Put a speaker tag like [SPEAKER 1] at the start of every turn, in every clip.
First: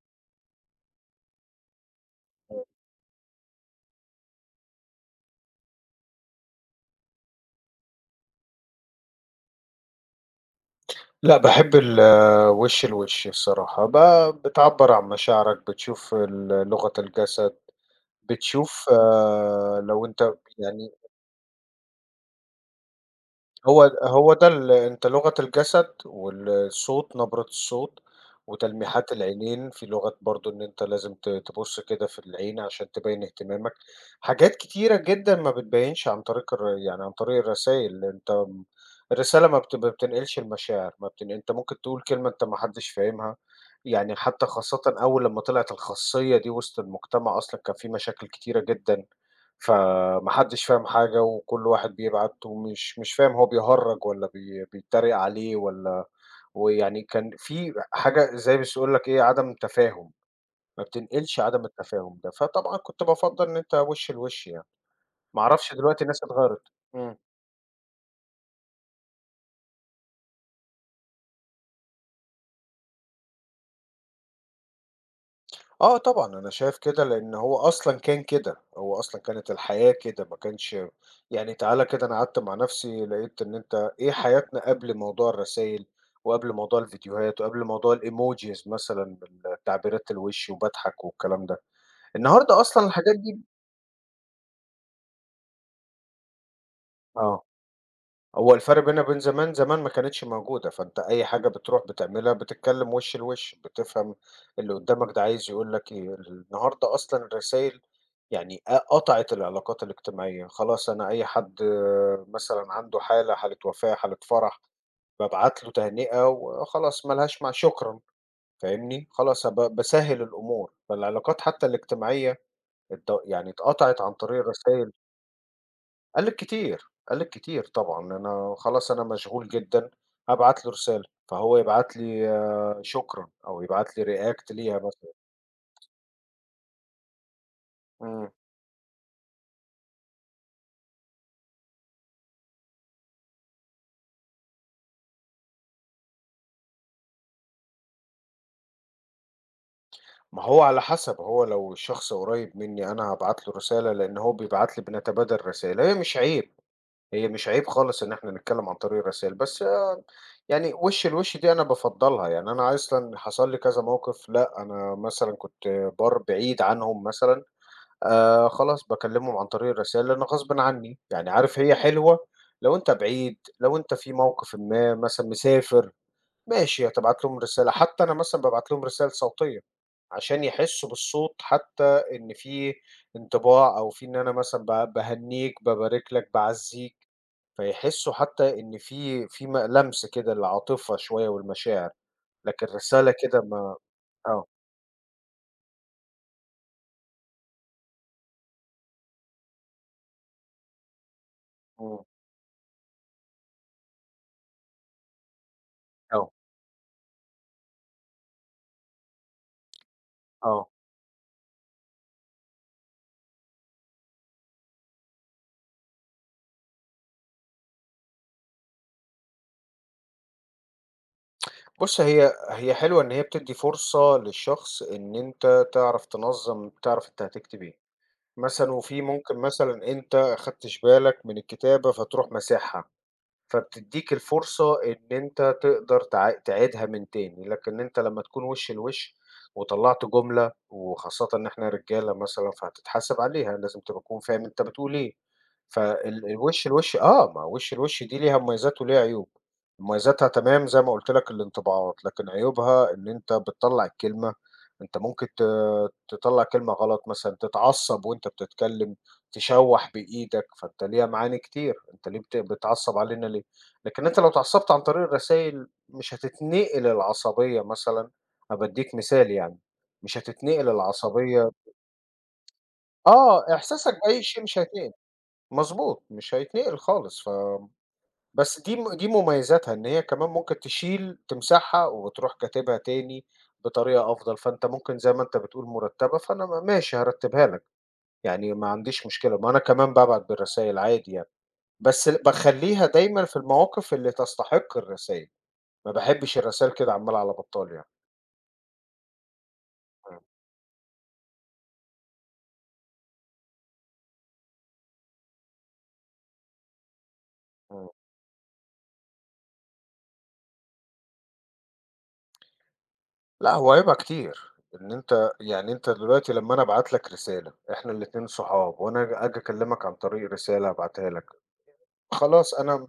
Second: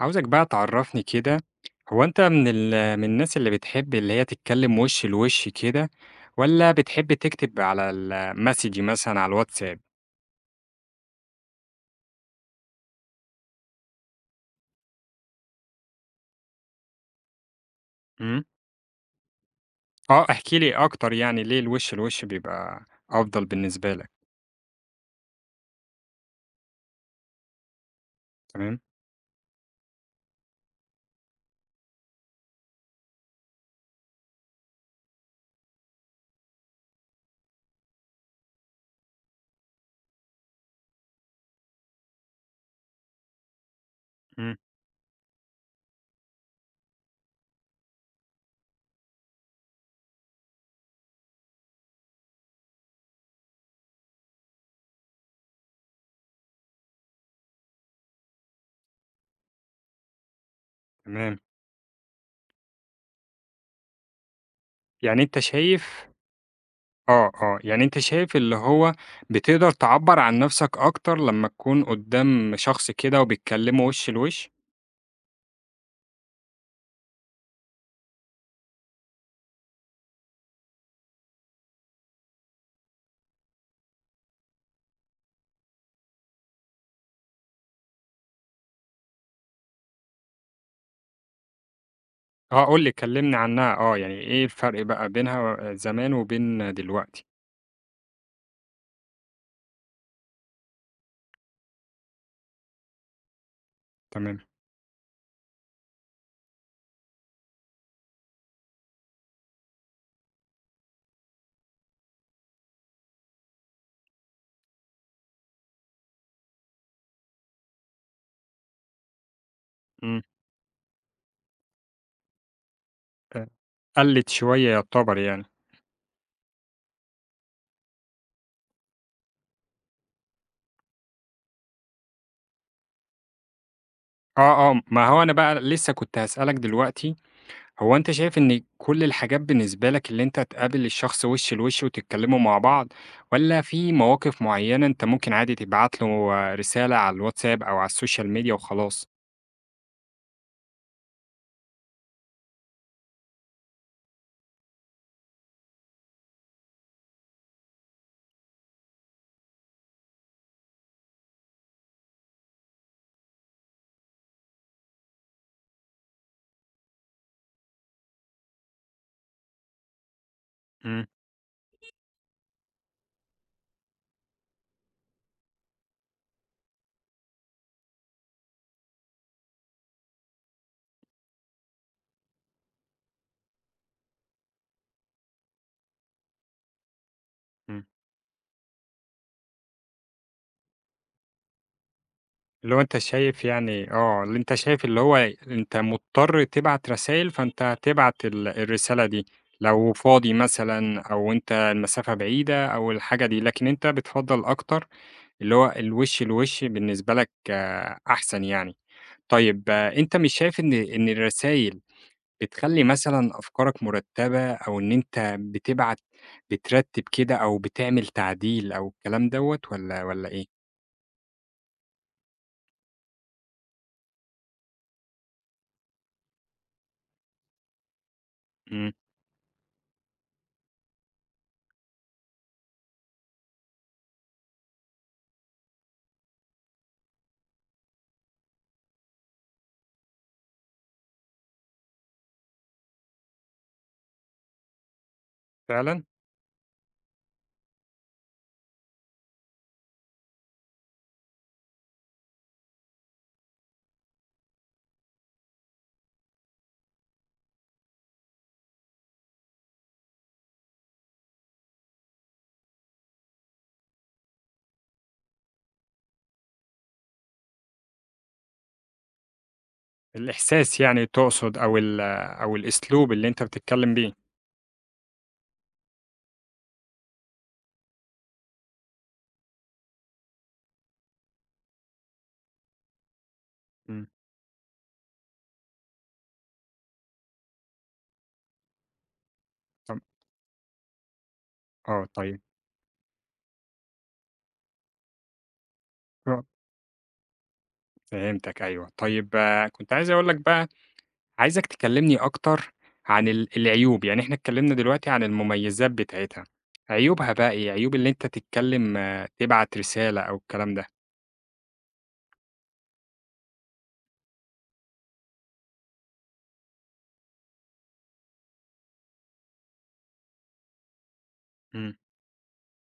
[SPEAKER 1] عاوزك بقى تعرّفني كده، هو أنت من الناس اللي بتحب اللي هي تتكلّم وِش لوِش كده والّا بتحب تكتب على الmessage مثلًا على الواتساب؟
[SPEAKER 2] لأ، باحب وِش لوِش الصراحة، بتعبّر عن مشاعرك، بتشوف لغة الجسد،
[SPEAKER 1] إمم،
[SPEAKER 2] بتشوف آه، لو
[SPEAKER 1] آه،
[SPEAKER 2] أنت
[SPEAKER 1] احكِ لي
[SPEAKER 2] يعني.
[SPEAKER 1] أكتر يعني ليه الوِش لوِش بيبقى أفضل
[SPEAKER 2] هو
[SPEAKER 1] بالنسبة لك،
[SPEAKER 2] هو ده أنت لغة الجسد والصوت، نبرة الصوت
[SPEAKER 1] تمام،
[SPEAKER 2] وتلميحات العينين، في لغة برضه إن أنت لازم تبُص كده في العين عشان تبيّن اهتمامك، حاجات كتيرة جدًا ما بتبيّنش عن طريق الرسايل، أنت م الرسالة ما بتنقلش المشاعر، ما بتن أنت ممكن تقول كلمة أنت ما حدش فاهمها، يعني حتى
[SPEAKER 1] إمم،
[SPEAKER 2] خاصةً أول لمّا طلعت الخاصية دي وسط المجتمع أصلًا كان في مشاكل كتيرة جدًا. فما حدش فاهم حاجة وكل واحد بيبعت ومش مش فاهم هو بيهرّج والّا بيتريق عليه والّا ويعني كان في حاجة زي بس يقول لك إيه، عدم تفاهم، ما
[SPEAKER 1] تمام.
[SPEAKER 2] بتنقلش عدم التفاهم ده، فطبعًا كنت بافضّل إن أنت وِش لوِش يعني،
[SPEAKER 1] يعني أنت
[SPEAKER 2] ما أعرفش دلوقتي
[SPEAKER 1] شايف
[SPEAKER 2] الناس اتغيّرت. إمم.
[SPEAKER 1] آه، آه، يعني أنت شايف اللي هو بتقدر تعبّر عن نَفْسك أكتر لمّا تكون قُدّام شخص كده وبتكلّمه وِش لوِش؟
[SPEAKER 2] آه طبعًا، أنا شايف كده، لإن هو أصلًا كان كده، هو أصلًا كانت الحياة كده، ما كانش يعني تعالَ كده أنا قعدت مع نفسي لقيت إن أنت إيه حياتنا قبل موضوع الرسايل، وقبل موضوع الفيديوهات، وقبل موضوع الemojis مثلًا بالتعبيرات الوِش وباضحك والكلام ده، النهارده
[SPEAKER 1] آه، قُل
[SPEAKER 2] أصلًا
[SPEAKER 1] لي
[SPEAKER 2] الحاجات
[SPEAKER 1] كلّمني
[SPEAKER 2] دي
[SPEAKER 1] عنها آه، يعني إيه الفرق بقى بينها زمان وبين دلوقتي؟
[SPEAKER 2] آه. هو الفرق بيننا وبين زمان، زمان ما كانتش موجودة، فأنت أي حاجة بتروح بتعملها بتتكلم وِش لوِش، بتفهم
[SPEAKER 1] تمام،
[SPEAKER 2] اللي قدّامك ده عايز يقول لك إيه، النهارده أصلًا الرسايل يعني قطعت العلاقات الاجتماعية، خلاص أنا أي حد آه، مثلًا عنده حالة، حالة وفاة، حالة فرح، بابعت له تهنئة وخلاص ما لهاش مع شكرًا فاهمني، خلاص باسهّل
[SPEAKER 1] إمم،
[SPEAKER 2] الأمور، فالعلاقات حتى الاجتماعية ات
[SPEAKER 1] آآ،
[SPEAKER 2] يعني اتقطعت عن
[SPEAKER 1] قَلِّت
[SPEAKER 2] طريق
[SPEAKER 1] شوية
[SPEAKER 2] الرسايل.
[SPEAKER 1] يعتبر يعني،
[SPEAKER 2] قال لِك كتير، قال لِك كتير طبعًا، أنا خلاص أنا مشغول جدًا، هابعت له رسالة، فهو يبعت لي آه، شكرًا أو يبعت لي react
[SPEAKER 1] آه،
[SPEAKER 2] ليها
[SPEAKER 1] آه، ما
[SPEAKER 2] مثلًا.
[SPEAKER 1] هو أنا بقى لسه كنت هاسألك دلوقتي، هو أنت
[SPEAKER 2] إمم،
[SPEAKER 1] شايف إن كل الحاجات بالنسبة لك اللي أنت تقابل الشخص وِش لوِش وتتكلّموا مع بعض، والّا في مواقف معيّنة أنت ممكن عادي تبعت له رسالة على الواتساب أو على السوشيال ميديا وخلاص؟
[SPEAKER 2] ما هو على حسب، هو لو الشخص قريب مني أنا هابعت له رسالة، لإن هو بيبعت لي بنتبادل رسائل، هي مش عيب، هي مش عيب خالص إن إحنا نتكلم عن طريق الرسايل، بس آه، يعني وِش لوِش دي أنا بافضّلها، يعني أنا أصلًا حصل لي كذا موقف لأ، أنا مثلًا كنت بعيد عنهم مثلًا خلاص باكلّمهم عن طريق الرسايل، لإن غصبٍ عني،
[SPEAKER 1] إمم،
[SPEAKER 2] يعني عارف هي حلوة لو أنت بعيد، لو أنت في موقِفٍ ما مثلًا مسافر، ماشي هتبعت لهم رسالة، حتى أنا مثلًا بابعت لهم رسالة صوتية، عشان يحسّوا بالصوت حتى إن في انطباع أو في إن أنا مثلًا باهنّيك، بابارك لك، باعزّيك،
[SPEAKER 1] إمم.
[SPEAKER 2] فيحسّوا حتى إن في في لمس كده للعاطفة شوية والمشاعر، لكن
[SPEAKER 1] اللي هو أنت
[SPEAKER 2] رسالة كده
[SPEAKER 1] شايف
[SPEAKER 2] ما،
[SPEAKER 1] يعني آه، اللي
[SPEAKER 2] آه،
[SPEAKER 1] أنت شايف اللي هو أنت مضطر تبعت رسايل، فأنت هتبعت الرسالة دي، لو فاضي مثلًا أو أنت
[SPEAKER 2] إمم،
[SPEAKER 1] المسافة بعيدة أو الحاجة دي، لكن أنت بتفضّل أكتر اللي هو الوِش
[SPEAKER 2] آه،
[SPEAKER 1] لوِش بالنسبة لك آه، أحسن يعني. طيب آه، أنت مش شايف
[SPEAKER 2] آه.
[SPEAKER 1] إن الرسايل بتخلّي مثلًا أفكارك مرتبة أو إن أنت بتبعت بترتّب كده أو بتعمل تعديل أو الكلام دوّة والّا إيه؟
[SPEAKER 2] بُص، هي حلوة إن هي بتدّي فرصة للشخص إن أنت تعرف تنظّم، تعرف أنت هتكتب إيه، مثلًا
[SPEAKER 1] إمم،
[SPEAKER 2] وفي ممكن مثلًا أنت أخدتش بالك من الكتابة فتروح مسحها. فبتدّيك الفرصة إن أنت تقدر تعيدها من تاني، لكن أنت لمّا تكون وِش لوِش وطلّعت جملة وخاصةً إن إحنا رجالة مثلًا فهتتحاسب عليها، لازم تبقى تكون فاهم أنت بتقول إيه،
[SPEAKER 1] فعلًا؟
[SPEAKER 2] الوِش لوِش آه، ما هو وِش لوِش دي ليها مميزات وليها عيوب، مميزاتها تمام زي ما قُلت لك الانطباعات، لكن عيوبها إن أنت بتطلّع الكلمة، أنت ممكن تطلّع كلمة غلط مثلًا، تتعصب وأنت بتتكلم. تشوّح بإيدك، فأنت ليها معاني كتير، أنت ليه بتعصّب علينا ليه؟ لكن أنت لو اتعصّبت عن طريق الرسايل مش هتتنقل العصبية مثلًا هابادّيك مثال يعني، مش هتتنقل
[SPEAKER 1] الإحساس يعني
[SPEAKER 2] العصبية
[SPEAKER 1] تقصد أو الأسلوب اللي أنت بتتكلم
[SPEAKER 2] إحساسك
[SPEAKER 1] بيه.
[SPEAKER 2] بأي شيء مش هيتنقل، مضبوط، مش هيتنقل خالص بس دي مميزاتها إن هي كمان ممكن تشيل تمسحها وتروح كاتبها تاني
[SPEAKER 1] إمم،
[SPEAKER 2] بطريقة أفضل، فأنت ممكن زي ما أنت بتقول مرتّبة، فأنا ماشي هارتّبها لك، يعني ما عنديش مشكلة، ما أنا كمان
[SPEAKER 1] طب
[SPEAKER 2] بابعت بالرسايل عادي يعني.
[SPEAKER 1] آه
[SPEAKER 2] بس
[SPEAKER 1] طيب،
[SPEAKER 2] باخلّيها دايمًا في المواقف اللي تستحق الرسايل، ما باحبش
[SPEAKER 1] آه
[SPEAKER 2] الرسايل كده عمّالة على بطّال يعني،
[SPEAKER 1] فهمتك أيوه. طيب آه، كنت عايز
[SPEAKER 2] إمم،
[SPEAKER 1] أقول لك بقى، عايزك تكلمني أكتر عن العيوب، يعني إحنا اتكلمنا دلوقتي عن المميزات بتاعتها، عيوبها بقى إيه؟
[SPEAKER 2] إمم.
[SPEAKER 1] عيوب اللي أنت تتكلم آه، تبعت رسالة أو الكلام ده.
[SPEAKER 2] لأ هو عيبها كتير، إن أنت يعني أنت دلوقتي لمّا أنا أبعت لك رسالة، إحنا الاتنين صحاب وأنا آجي أكلّمك عن طريق رسالة أبعتها لك،
[SPEAKER 1] إمم،
[SPEAKER 2] خلاص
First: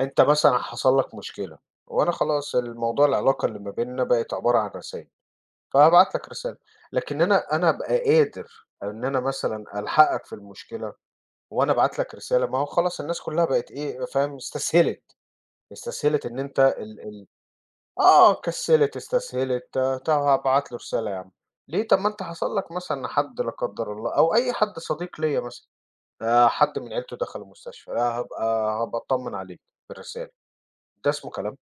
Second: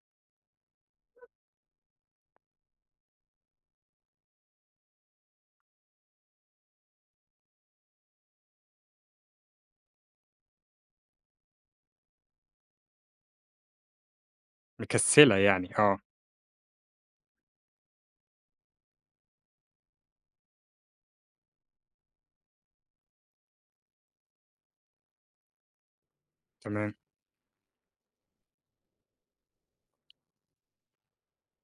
[SPEAKER 2] أنت مثلًا حصل لك مشكلة، وأنا خلاص الموضوع العلاقة اللي ما بيننا بقت عبارة عن رسايل، فهابعت لك رسالة، لكن أنا أبقى قادر إن أنا مثلًا ألحقك في المشكلة وأنا أبعت لك رسالة، ما هو خلاص الناس كلّها بقت إيه، فاهم، استسهلت،
[SPEAKER 1] مكسلة يعني، آه
[SPEAKER 2] استسهلت إن أنت ال ال آه، كسّلت، استسهلت، آه، طَب هابعت له رسالة يا عم، ليه؟ طَب ما أنت حصل لك مثلًا حد لا قدّر الله أو أي حد صديق ليّا مثلًا، حد من
[SPEAKER 1] تمام.
[SPEAKER 2] عيلته دخل المستشفى، هابقى أتطمّن عليك بالرسالة، ده اسمه كلام؟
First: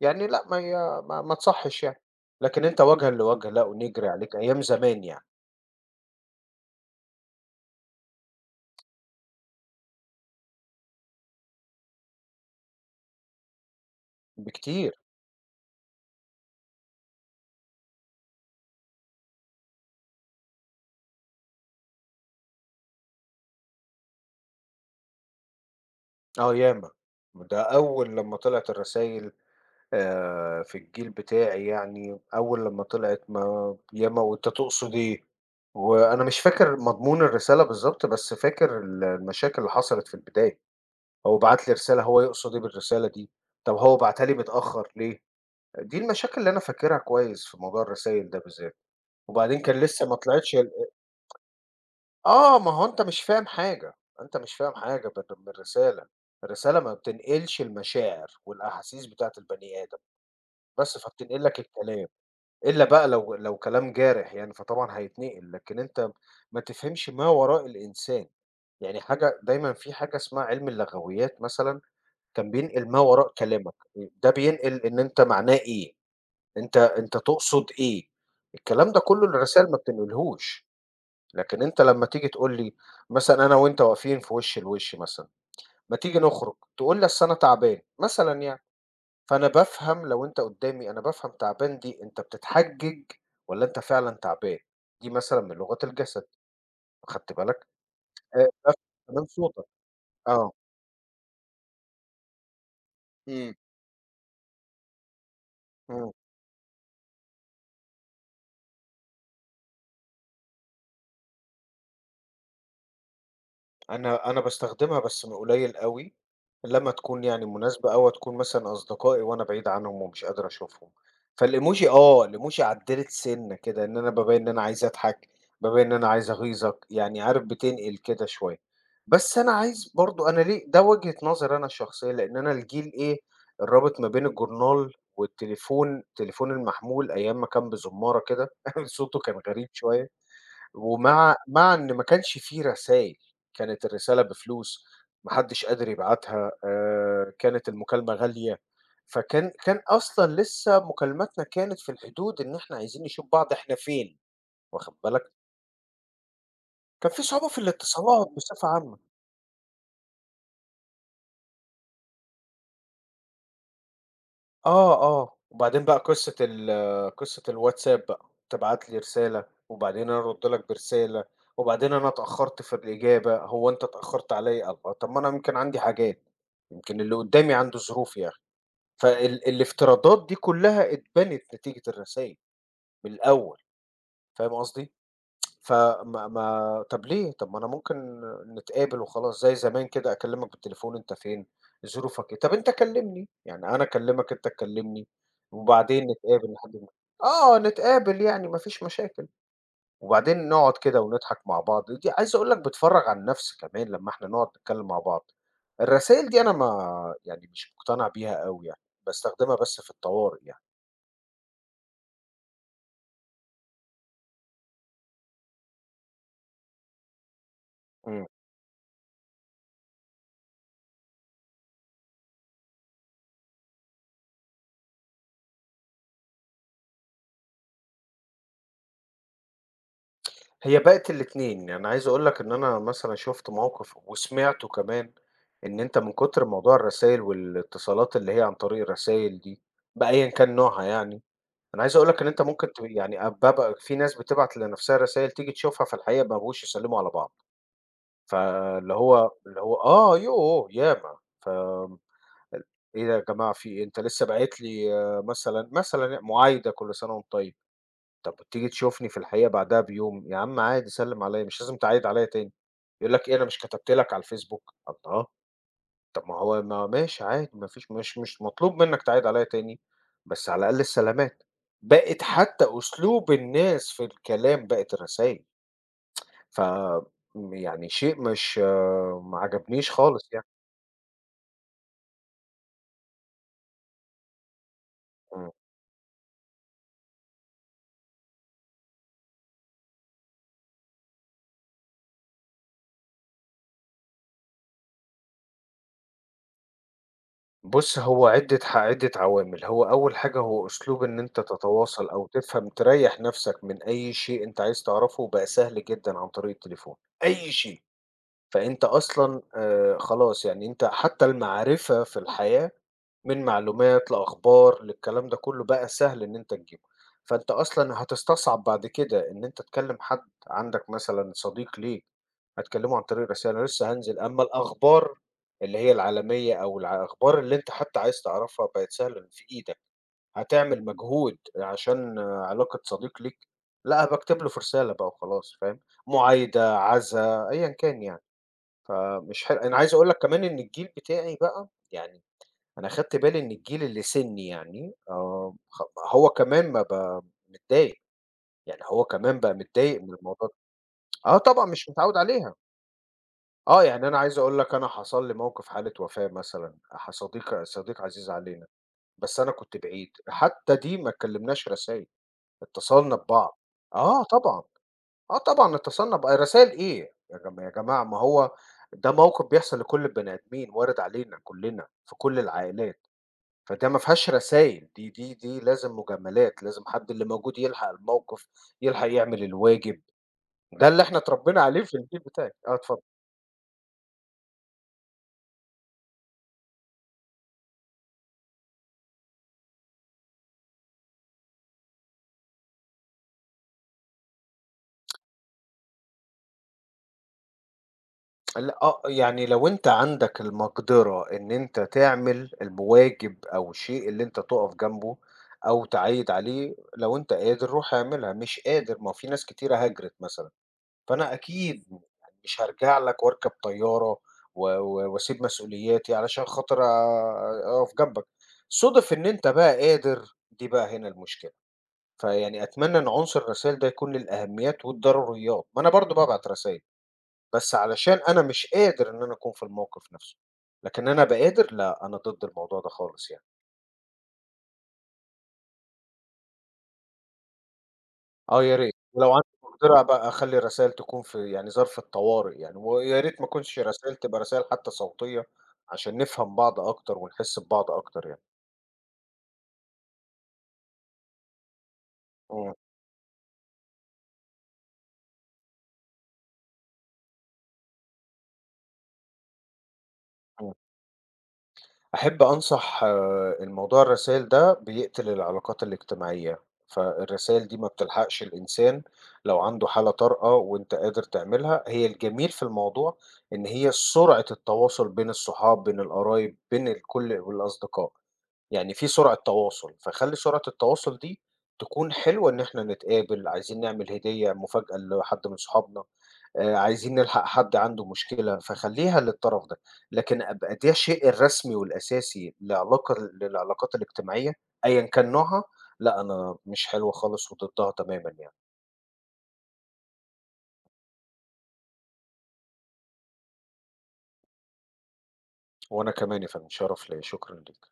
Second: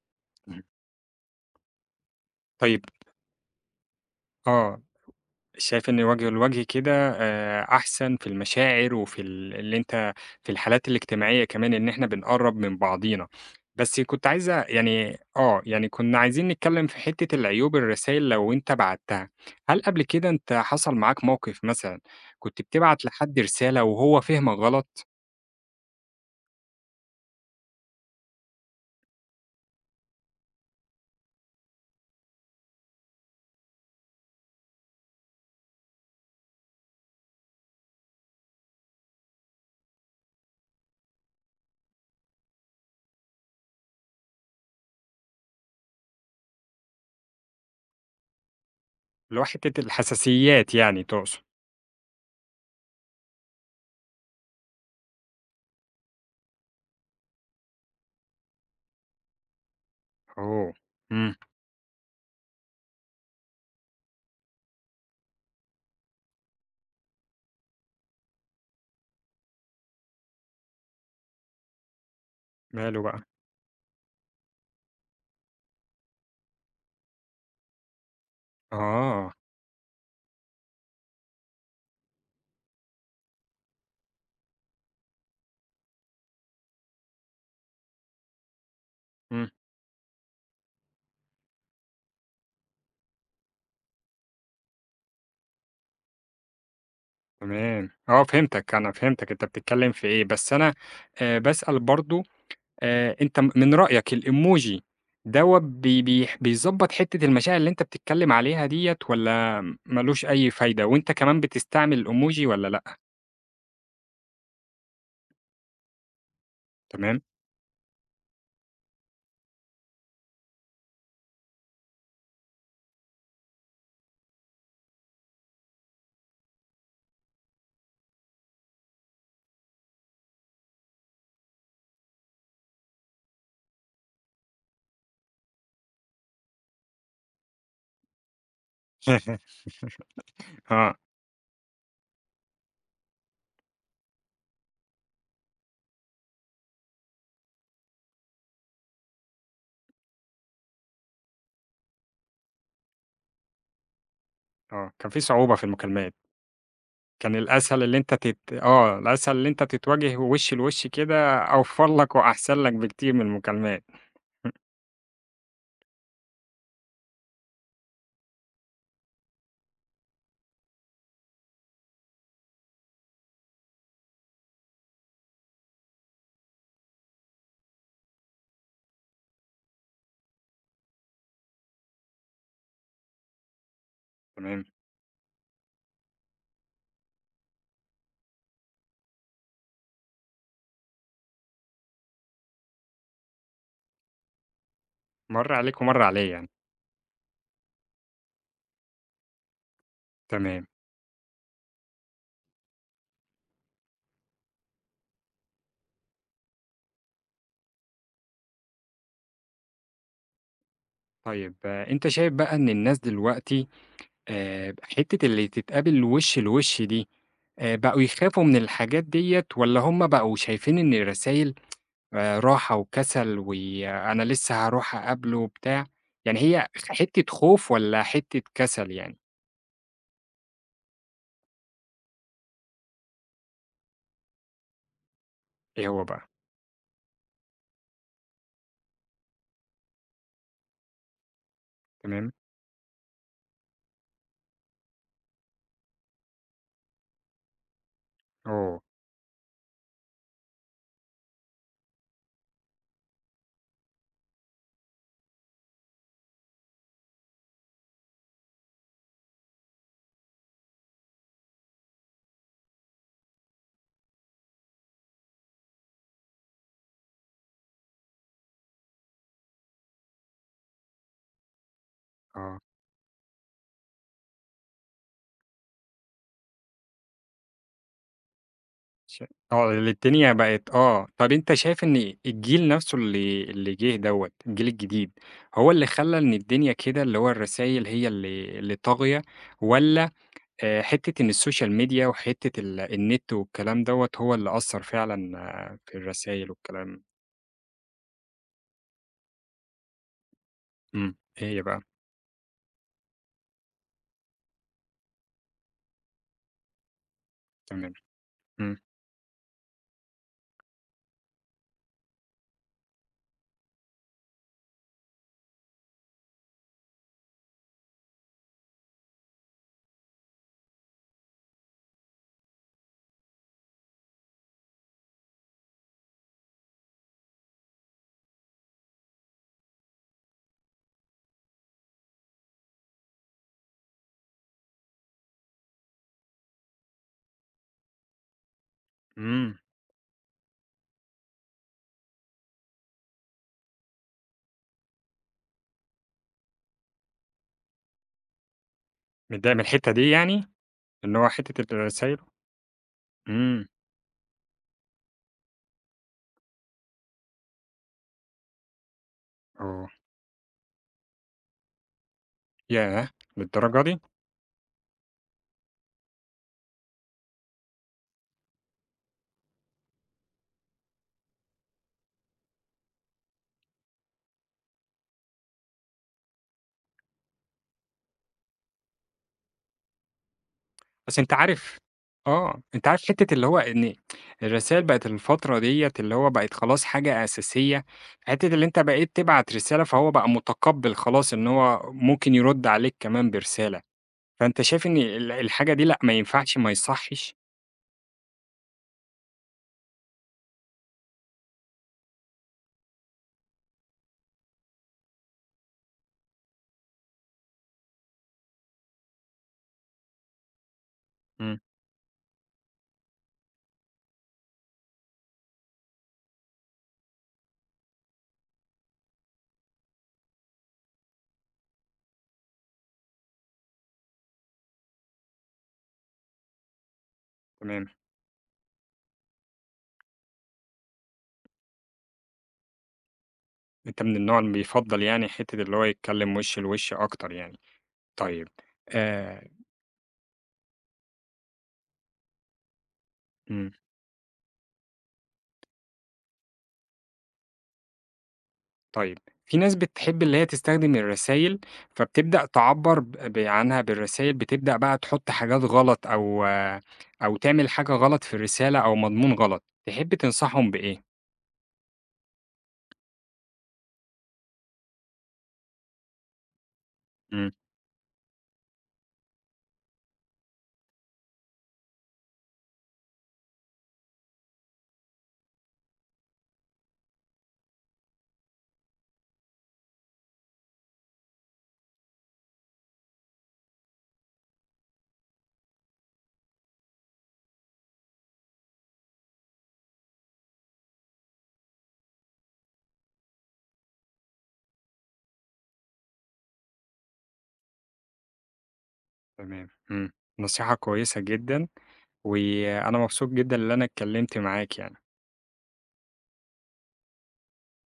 [SPEAKER 2] يعني لأ، ما
[SPEAKER 1] مم.
[SPEAKER 2] هي ما تصحّش يعني، لكن
[SPEAKER 1] طيب
[SPEAKER 2] أنت وجهًا لوجه لأ، ونجري عليك أيام
[SPEAKER 1] آه.
[SPEAKER 2] زمان يعني
[SPEAKER 1] شايف إن وجه لوجه كده أحسن في المشاعر وفي اللي أنت في الحالات الاجتماعية كمان إن إحنا بنقرّب من بعضينا، بس كنت عايز أ
[SPEAKER 2] بكتير،
[SPEAKER 1] يعني آه، يعني كنا عايزين نتكلّم في حتّة العيوب الرسايل لو أنت بعتّها، هل قبل كده أنت حصل معاك موقف مثلًا كنت بتبعت لحد رسالة وهو فهمك غلط؟
[SPEAKER 2] آه ياما، ده أول لمّا طلعت الرسايل في الجيل بتاعي يعني أول لمّا طلعت ما ياما وأنت تقصد إيه، وأنا مش فاكر مضمون الرسالة بالضبط، بس فاكر المشاكل اللي حصلت في البداية، هو بعت لي رسالة هو يقصد إيه بالرسالة دي، طب هو بعتها لي متأخر ليه، دي المشاكل اللي أنا فاكرها كويس في موضوع الرسايل ده بالذات،
[SPEAKER 1] اللي هو
[SPEAKER 2] وبعدين
[SPEAKER 1] حتّة
[SPEAKER 2] كان لسه ما طلعتش ال
[SPEAKER 1] الحساسيات يعني تقصد.
[SPEAKER 2] آه ما هو أنت مش فاهم حاجة، أنت مش فاهم حاجة بالرسالة، الرسالة ما بتنقلش المشاعر والأحاسيس بتاعة البني آدم،
[SPEAKER 1] أوه!
[SPEAKER 2] بس
[SPEAKER 1] إمم،
[SPEAKER 2] فبتنقل لك الكلام. إلا بقى لو كلام جارح يعني، فطبعًا هيتنقل، لكن أنت ما تفهمش ما وراء الإنسان، يعني حاجة دايمًا في حاجة اسمها علم اللغويات مثلًا، كان بينقل ما
[SPEAKER 1] ماله بقى؟
[SPEAKER 2] وراء كلامك، ده بينقل إن أنت معناه إيه، أنت تقصد إيه، الكلام ده كله
[SPEAKER 1] آه،
[SPEAKER 2] الرسايل ما بتنقلهوش، لكن أنت لمّا تيجي تقول لي مثلًا أنا وأنت واقفين في وِش لوِش مثلًا، ما تيجي نخرج، تقول لي أصل أنا تعبان مثلًا يعني.
[SPEAKER 1] إمم.
[SPEAKER 2] فأنا بافهم لو أنت قدّامي أنا بافهم تعبان دي أنت بتتحجج والّا أنت فعلًا تعبان، دي مثلًا من لغات الجسد، خدت بالك؟
[SPEAKER 1] تمام، آه فهمتك،
[SPEAKER 2] بافهم
[SPEAKER 1] أنا
[SPEAKER 2] كمان
[SPEAKER 1] فهمتك أنت
[SPEAKER 2] صوتك،
[SPEAKER 1] بتتكلم في إيه،
[SPEAKER 2] آه،
[SPEAKER 1] بس أنا باسأل برضه أنت م
[SPEAKER 2] إمم،
[SPEAKER 1] من رأيك الemoji دوّة بي
[SPEAKER 2] إمم.
[SPEAKER 1] بيح بيضبّط حتّة المشاعر اللي أنت بتتكلم عليها ديّة والّا ما لوش أي فايدة، وأنت كمان بتستعمل الemoji والّا لأ؟
[SPEAKER 2] أنا باستخدمها بس قليل أوي، لمّا
[SPEAKER 1] تمام،
[SPEAKER 2] تكون يعني مناسبة أو هتكون مثلًا أصدقائي وأنا بعيد عنهم ومش قادر أشوفهم. فالإيموجي آه، الإيموجي عدّلِت سِنّة كده، إن أنا بابين إن أنا عايز أضحك، بابين إن أنا عايز أغيظك، يعني عارف بتنقل كده شوية. بس أنا عايز برضه أنا ليه ده وجهة نظري أنا الشخصية، لإن أنا الجيل إيه، الرابط ما بين الجورنال والتليفون، التليفون المحمول أيام ما كان بزُمّارة كده، صوته كان غريب شوية.
[SPEAKER 1] آه،
[SPEAKER 2] ومع إن ما كانش في رسايل، كانت الرسالة بفلوس، ما حدش قادر يبعتها، كانت المكالمة غالية، فكان أصلًا لسه مكالماتنا كانت في الحدود إن إحنا عايزين نشوف بعض إحنا فين،
[SPEAKER 1] آه،
[SPEAKER 2] واخد
[SPEAKER 1] كان في
[SPEAKER 2] بالك؟
[SPEAKER 1] صعوبة في المكالمات،
[SPEAKER 2] كان في
[SPEAKER 1] كان
[SPEAKER 2] صعوبة في
[SPEAKER 1] الأسهل اللي أنت
[SPEAKER 2] الاتصالات
[SPEAKER 1] تت
[SPEAKER 2] بصفة
[SPEAKER 1] آه،
[SPEAKER 2] عامة.
[SPEAKER 1] الأسهل اللي أنت تتواجه وِش لوِش كده أوفر لك وأحسن لك بكتير من المكالمات،
[SPEAKER 2] آه، آه، وبعدين بقى قصة الواتساب بقى، تبعت لي رسالة، وبعدين أنا أرد لك برسالة، وبعدين أنا اتأخرت في الإجابة، هو أنت اتأخرت عليَّ؟ الله! طب ما أنا يمكن عندي حاجات، يمكن اللي قدامي عنده ظروف يا أخي، الافتراضات دي كلها اتبنت نتيجة الرسايل من الأول، فاهم
[SPEAKER 1] تمام،
[SPEAKER 2] قصدي؟ فما ما طب ليه؟ طب ما أنا ممكن نتقابل وخلاص زي زمان كده أكلّمك بالتليفون أنت فين، ظروفك إيه، طب أنت كلّمني، يعني أنا أكلّمك أنت تكلّمني،
[SPEAKER 1] مَر عليك ومَر
[SPEAKER 2] وبعدين
[SPEAKER 1] عليّا يعني،
[SPEAKER 2] نتقابل لحد ما آه، نتقابل يعني ما فيش مشاكل، وبعدين
[SPEAKER 1] تمام.
[SPEAKER 2] نقعد كده ونضحك مع بعض، دي عايز أقول لك بتفرّغ عن نَفْسي كمان لمّا إحنا نقعد نتكلّم مع بعض، الرسايل دي أنا ما يعني مش مقتنع بيها أوي يعني، باستخدمها بس في الطوارئ يعني.
[SPEAKER 1] طيب آه، أنت شايف بقى إن الناس دلوقتي آه، حتة اللي تتقابل وش لوش دي آه، بقوا
[SPEAKER 2] إمم.
[SPEAKER 1] يخافوا من الحاجات ديت ولا هم بقوا شايفين إن الرسايل راحة وكسل وأنا لسه هروح أقابله وبتاع يعني هي حتة خوف ولا حتة كسل يعني
[SPEAKER 2] هي بقت الاتنين، يعني عايز أقول لك إن أنا مثلًا شُفت موقِف وسمعته كمان، إن
[SPEAKER 1] إيه
[SPEAKER 2] أنت
[SPEAKER 1] هو
[SPEAKER 2] من
[SPEAKER 1] بقى
[SPEAKER 2] كتر موضوع الرسايل والاتصالات اللي هي عن طريق الرسايل دي بأيًا كان نوعها يعني، أنا عايز أقول لك إن
[SPEAKER 1] تمام؟
[SPEAKER 2] أنت ممكن يعني بابقى في ناس بتبعت لنفسها رسايل تيجي تشوفها في الحقيقة ما بقوش يسلّموا على بعض،
[SPEAKER 1] أوه
[SPEAKER 2] فاللي هو يوه! ياما آمم، إيه ده يا جماعة في إيه؟ أنت لسه باعت لي آه، مثلًا معايدة كل سنة وأنتم طيب. طب وتيجي تشوفني في الحقيقة بعدها بيوم، يا عم عادي سلِّم عليَّ، مش لازم تعايد عليَّ تاني، يقول لك إيه أنا مش كتبت لك على الفيسبوك، الله! طب ما هو ما ماشي عادي ما فيش مش مطلوب منك تعايد عليَّ تاني، بس على الأقل السلامات، بقت
[SPEAKER 1] أه
[SPEAKER 2] حتى أسلوب الناس في الكلام بقت الرسايل، ف م يعني شيء مش
[SPEAKER 1] ش
[SPEAKER 2] ما
[SPEAKER 1] آه، اللي
[SPEAKER 2] عجبنيش خالص
[SPEAKER 1] الدنيا
[SPEAKER 2] يعني.
[SPEAKER 1] بقت آه، طَب أنت شايف إن الجيل نَفْسه اللي جِه دوّة، الجيل الجديد،
[SPEAKER 2] إمم.
[SPEAKER 1] هو اللي خلّى إن الدنيا كده اللي هو الرسايل هي اللي طاغية، والّا حتّة إن السوشيال ميديا وحتّة النت والكلام دوّة هو اللي أثّر فعلًا آه، في الرسايل والكلام؟
[SPEAKER 2] بُص، هو عدة عوامل، هو أول حاجة هو أسلوب
[SPEAKER 1] إمم،
[SPEAKER 2] إن أنت
[SPEAKER 1] إيه هي بقى،
[SPEAKER 2] تتواصل أو تفهم تريّح نَفْسك من أي شيء أنت عايز تعرفه بقى سهل جدًا عن طريق التليفون، أي شيء،
[SPEAKER 1] تمام، إمم،
[SPEAKER 2] فأنت أصلًا خلاص يعني أنت حتى المعرفة في الحياة من معلومات لأخبار للكلام ده كله بقى سهل إن أنت تجيبه، فأنت أصلًا هتستصعب بعد كده إن أنت تكلم حد عندك مثلًا صديق ليك هتكلمه عن طريق الرسايل، أنا لسه هانزل، أمّا الأخبار اللي هي العالمية أو الأخبار اللي أنت حتى عايز تعرفها بقت سهلة في إيدك، هتعمل مجهود عشان علاقة صديق ليك، لأ باكتب له في رسالة بقى وخلاص فاهم، معايدة، عزا، أيًا كان يعني، فمش
[SPEAKER 1] إمم،
[SPEAKER 2] حلو أنا عايز أقول لك كمان إن الجيل بتاعي بقى يعني أنا أخدت بالي إن الجيل اللي سِنّي يعني آه، هو كمان ما بقى متضايق، يعني هو كمان بقى
[SPEAKER 1] متضايق من الحتّة
[SPEAKER 2] متضايق
[SPEAKER 1] دي
[SPEAKER 2] من
[SPEAKER 1] يعني؟
[SPEAKER 2] الموضوع ده
[SPEAKER 1] إن هو
[SPEAKER 2] آه
[SPEAKER 1] حتّة
[SPEAKER 2] طبعًا مش
[SPEAKER 1] الرسايل؟
[SPEAKER 2] متعوّد عليها،
[SPEAKER 1] إمم،
[SPEAKER 2] آه، يعني أنا عايز أقول لك أنا حصل لي موقِف حالة وفاة مثلًا، صديق عزيز علينا، بس أنا كنت
[SPEAKER 1] آه،
[SPEAKER 2] بعيد، حتى دي ما اتكلّمناش رسايل،
[SPEAKER 1] ياه!
[SPEAKER 2] اتصلنا ببعض
[SPEAKER 1] للدرجة دي؟!
[SPEAKER 2] آه طبعًا، آه طبعًا اتصلنا ب آه، رسايل إيه يا جماعة ما هو ده موقِف بيحصل لكل البني آدمين وارد علينا كُلّنا في كل العائلات. فده ما فيهاش رسايل، دي لازم مجاملات، لازم حد اللي موجود يلحق الموقف، يلحق يعمل الواجب، ده اللي
[SPEAKER 1] بس
[SPEAKER 2] إحنا
[SPEAKER 1] أنت
[SPEAKER 2] اتربينا
[SPEAKER 1] عارف
[SPEAKER 2] عليه في الجيل بتاعي.
[SPEAKER 1] آه،
[SPEAKER 2] آه،
[SPEAKER 1] أنت
[SPEAKER 2] اتفضل.
[SPEAKER 1] عارف حتّة اللي هو إن الرسايل بقت الفترة ديّة اللي هو بقت خلاص حاجة أساسية، حتّة اللي أنت بقيت تبعت رسالة فهو بقى متقبّل خلاص إن هو ممكن يرُد عليك كمان برسالة، فأنت شايف إن الحاجة دي لأ ما ينفعش ما يصحّش؟
[SPEAKER 2] لأ، آه، يعني لو أنت عندك المقدرة إن أنت تعمل الواجب أو الشيء اللي أنت تُقف جنبه أو تعيّد عليه، لو أنت قادر روح اعملها، مش قادر ما هو في ناس كتيرة هاجرت مثلًا. فأنا
[SPEAKER 1] إمم.
[SPEAKER 2] أكيد يعني مش هارجع لك واركب طيارة و و واسيب مسؤولياتي علشان خاطر أقف جنبك. صُدف إن أنت بقى قادر، دي بقى هنا المشكلة. فيعني أتمنى إن عنصر الرسايل ده يكون للأهميات والضروريات، ما أنا برضه بابعت رسايل، بس
[SPEAKER 1] تمام،
[SPEAKER 2] علشان أنا مش قادر إن أنا أكون في الموقف نفسه، لكن أنا أبقى قادر، لأ، أنا ضد الموضوع ده خالص يعني.
[SPEAKER 1] أنت من النوع اللي بيفضّل يعني حتّة اللي هو يتكلّم وِش لوِش أكتر يعني، طيب
[SPEAKER 2] آه يا ريت، ولو عندِك
[SPEAKER 1] آآ
[SPEAKER 2] مقدرة بقى أخلّي الرسايل تكون في يعني ظرف الطوارئ يعني، ويا ريت ما
[SPEAKER 1] إمم.
[SPEAKER 2] تكونش رسايل تبقى رسايل حتى صوتية، عشان نفهم بعض أكتر ونحس ببعض أكتر يعني.
[SPEAKER 1] طيب في ناس بتحب اللي هي تستخدم الرسايل فبتبدأ
[SPEAKER 2] إمم،
[SPEAKER 1] تعبر عنها بالرسايل بتبدأ بقى تحط حاجات غلط أو أو تعمل حاجة غلط في الرسالة أو مضمون غلط تحب تنصحهم
[SPEAKER 2] إمم.
[SPEAKER 1] بإيه؟
[SPEAKER 2] أحب أنصح آه، الموضوع الرسايل ده بيقتل العلاقات الاجتماعية،
[SPEAKER 1] مم.
[SPEAKER 2] فالرسايل دي ما بتلحقش الإنسان لو عنده حالة طارئة وأنت قادر تعملها، هي الجميل في الموضوع إن هي سرعة التواصل بين الصحاب، بين القرايب، بين الكل والأصدقاء. يعني في سرعة تواصل، فخلّي سرعة التواصل دي تكون حلوة إن إحنا نتقابل، عايزين نعمل هدية مفاجأة لحد من صحابنا، عايزين نلحق حد عنده مشكلة، فخلّيها للطرف ده، لكن أبقى ده الشيء الرسمي والأساسي لعلاقة للعلاقات الاجتماعية أيًا كان نوعها، لأ أنا مش حلوة خالص وضدّها تمامًا يعني،
[SPEAKER 1] تمام مم. نصيحة كويسة جدا وأنا مبسوط جدا إن أنا اتكلمت معاك يعني.
[SPEAKER 2] وأنا كمان يا فندم، شرف ليّا، شكرًا ليك.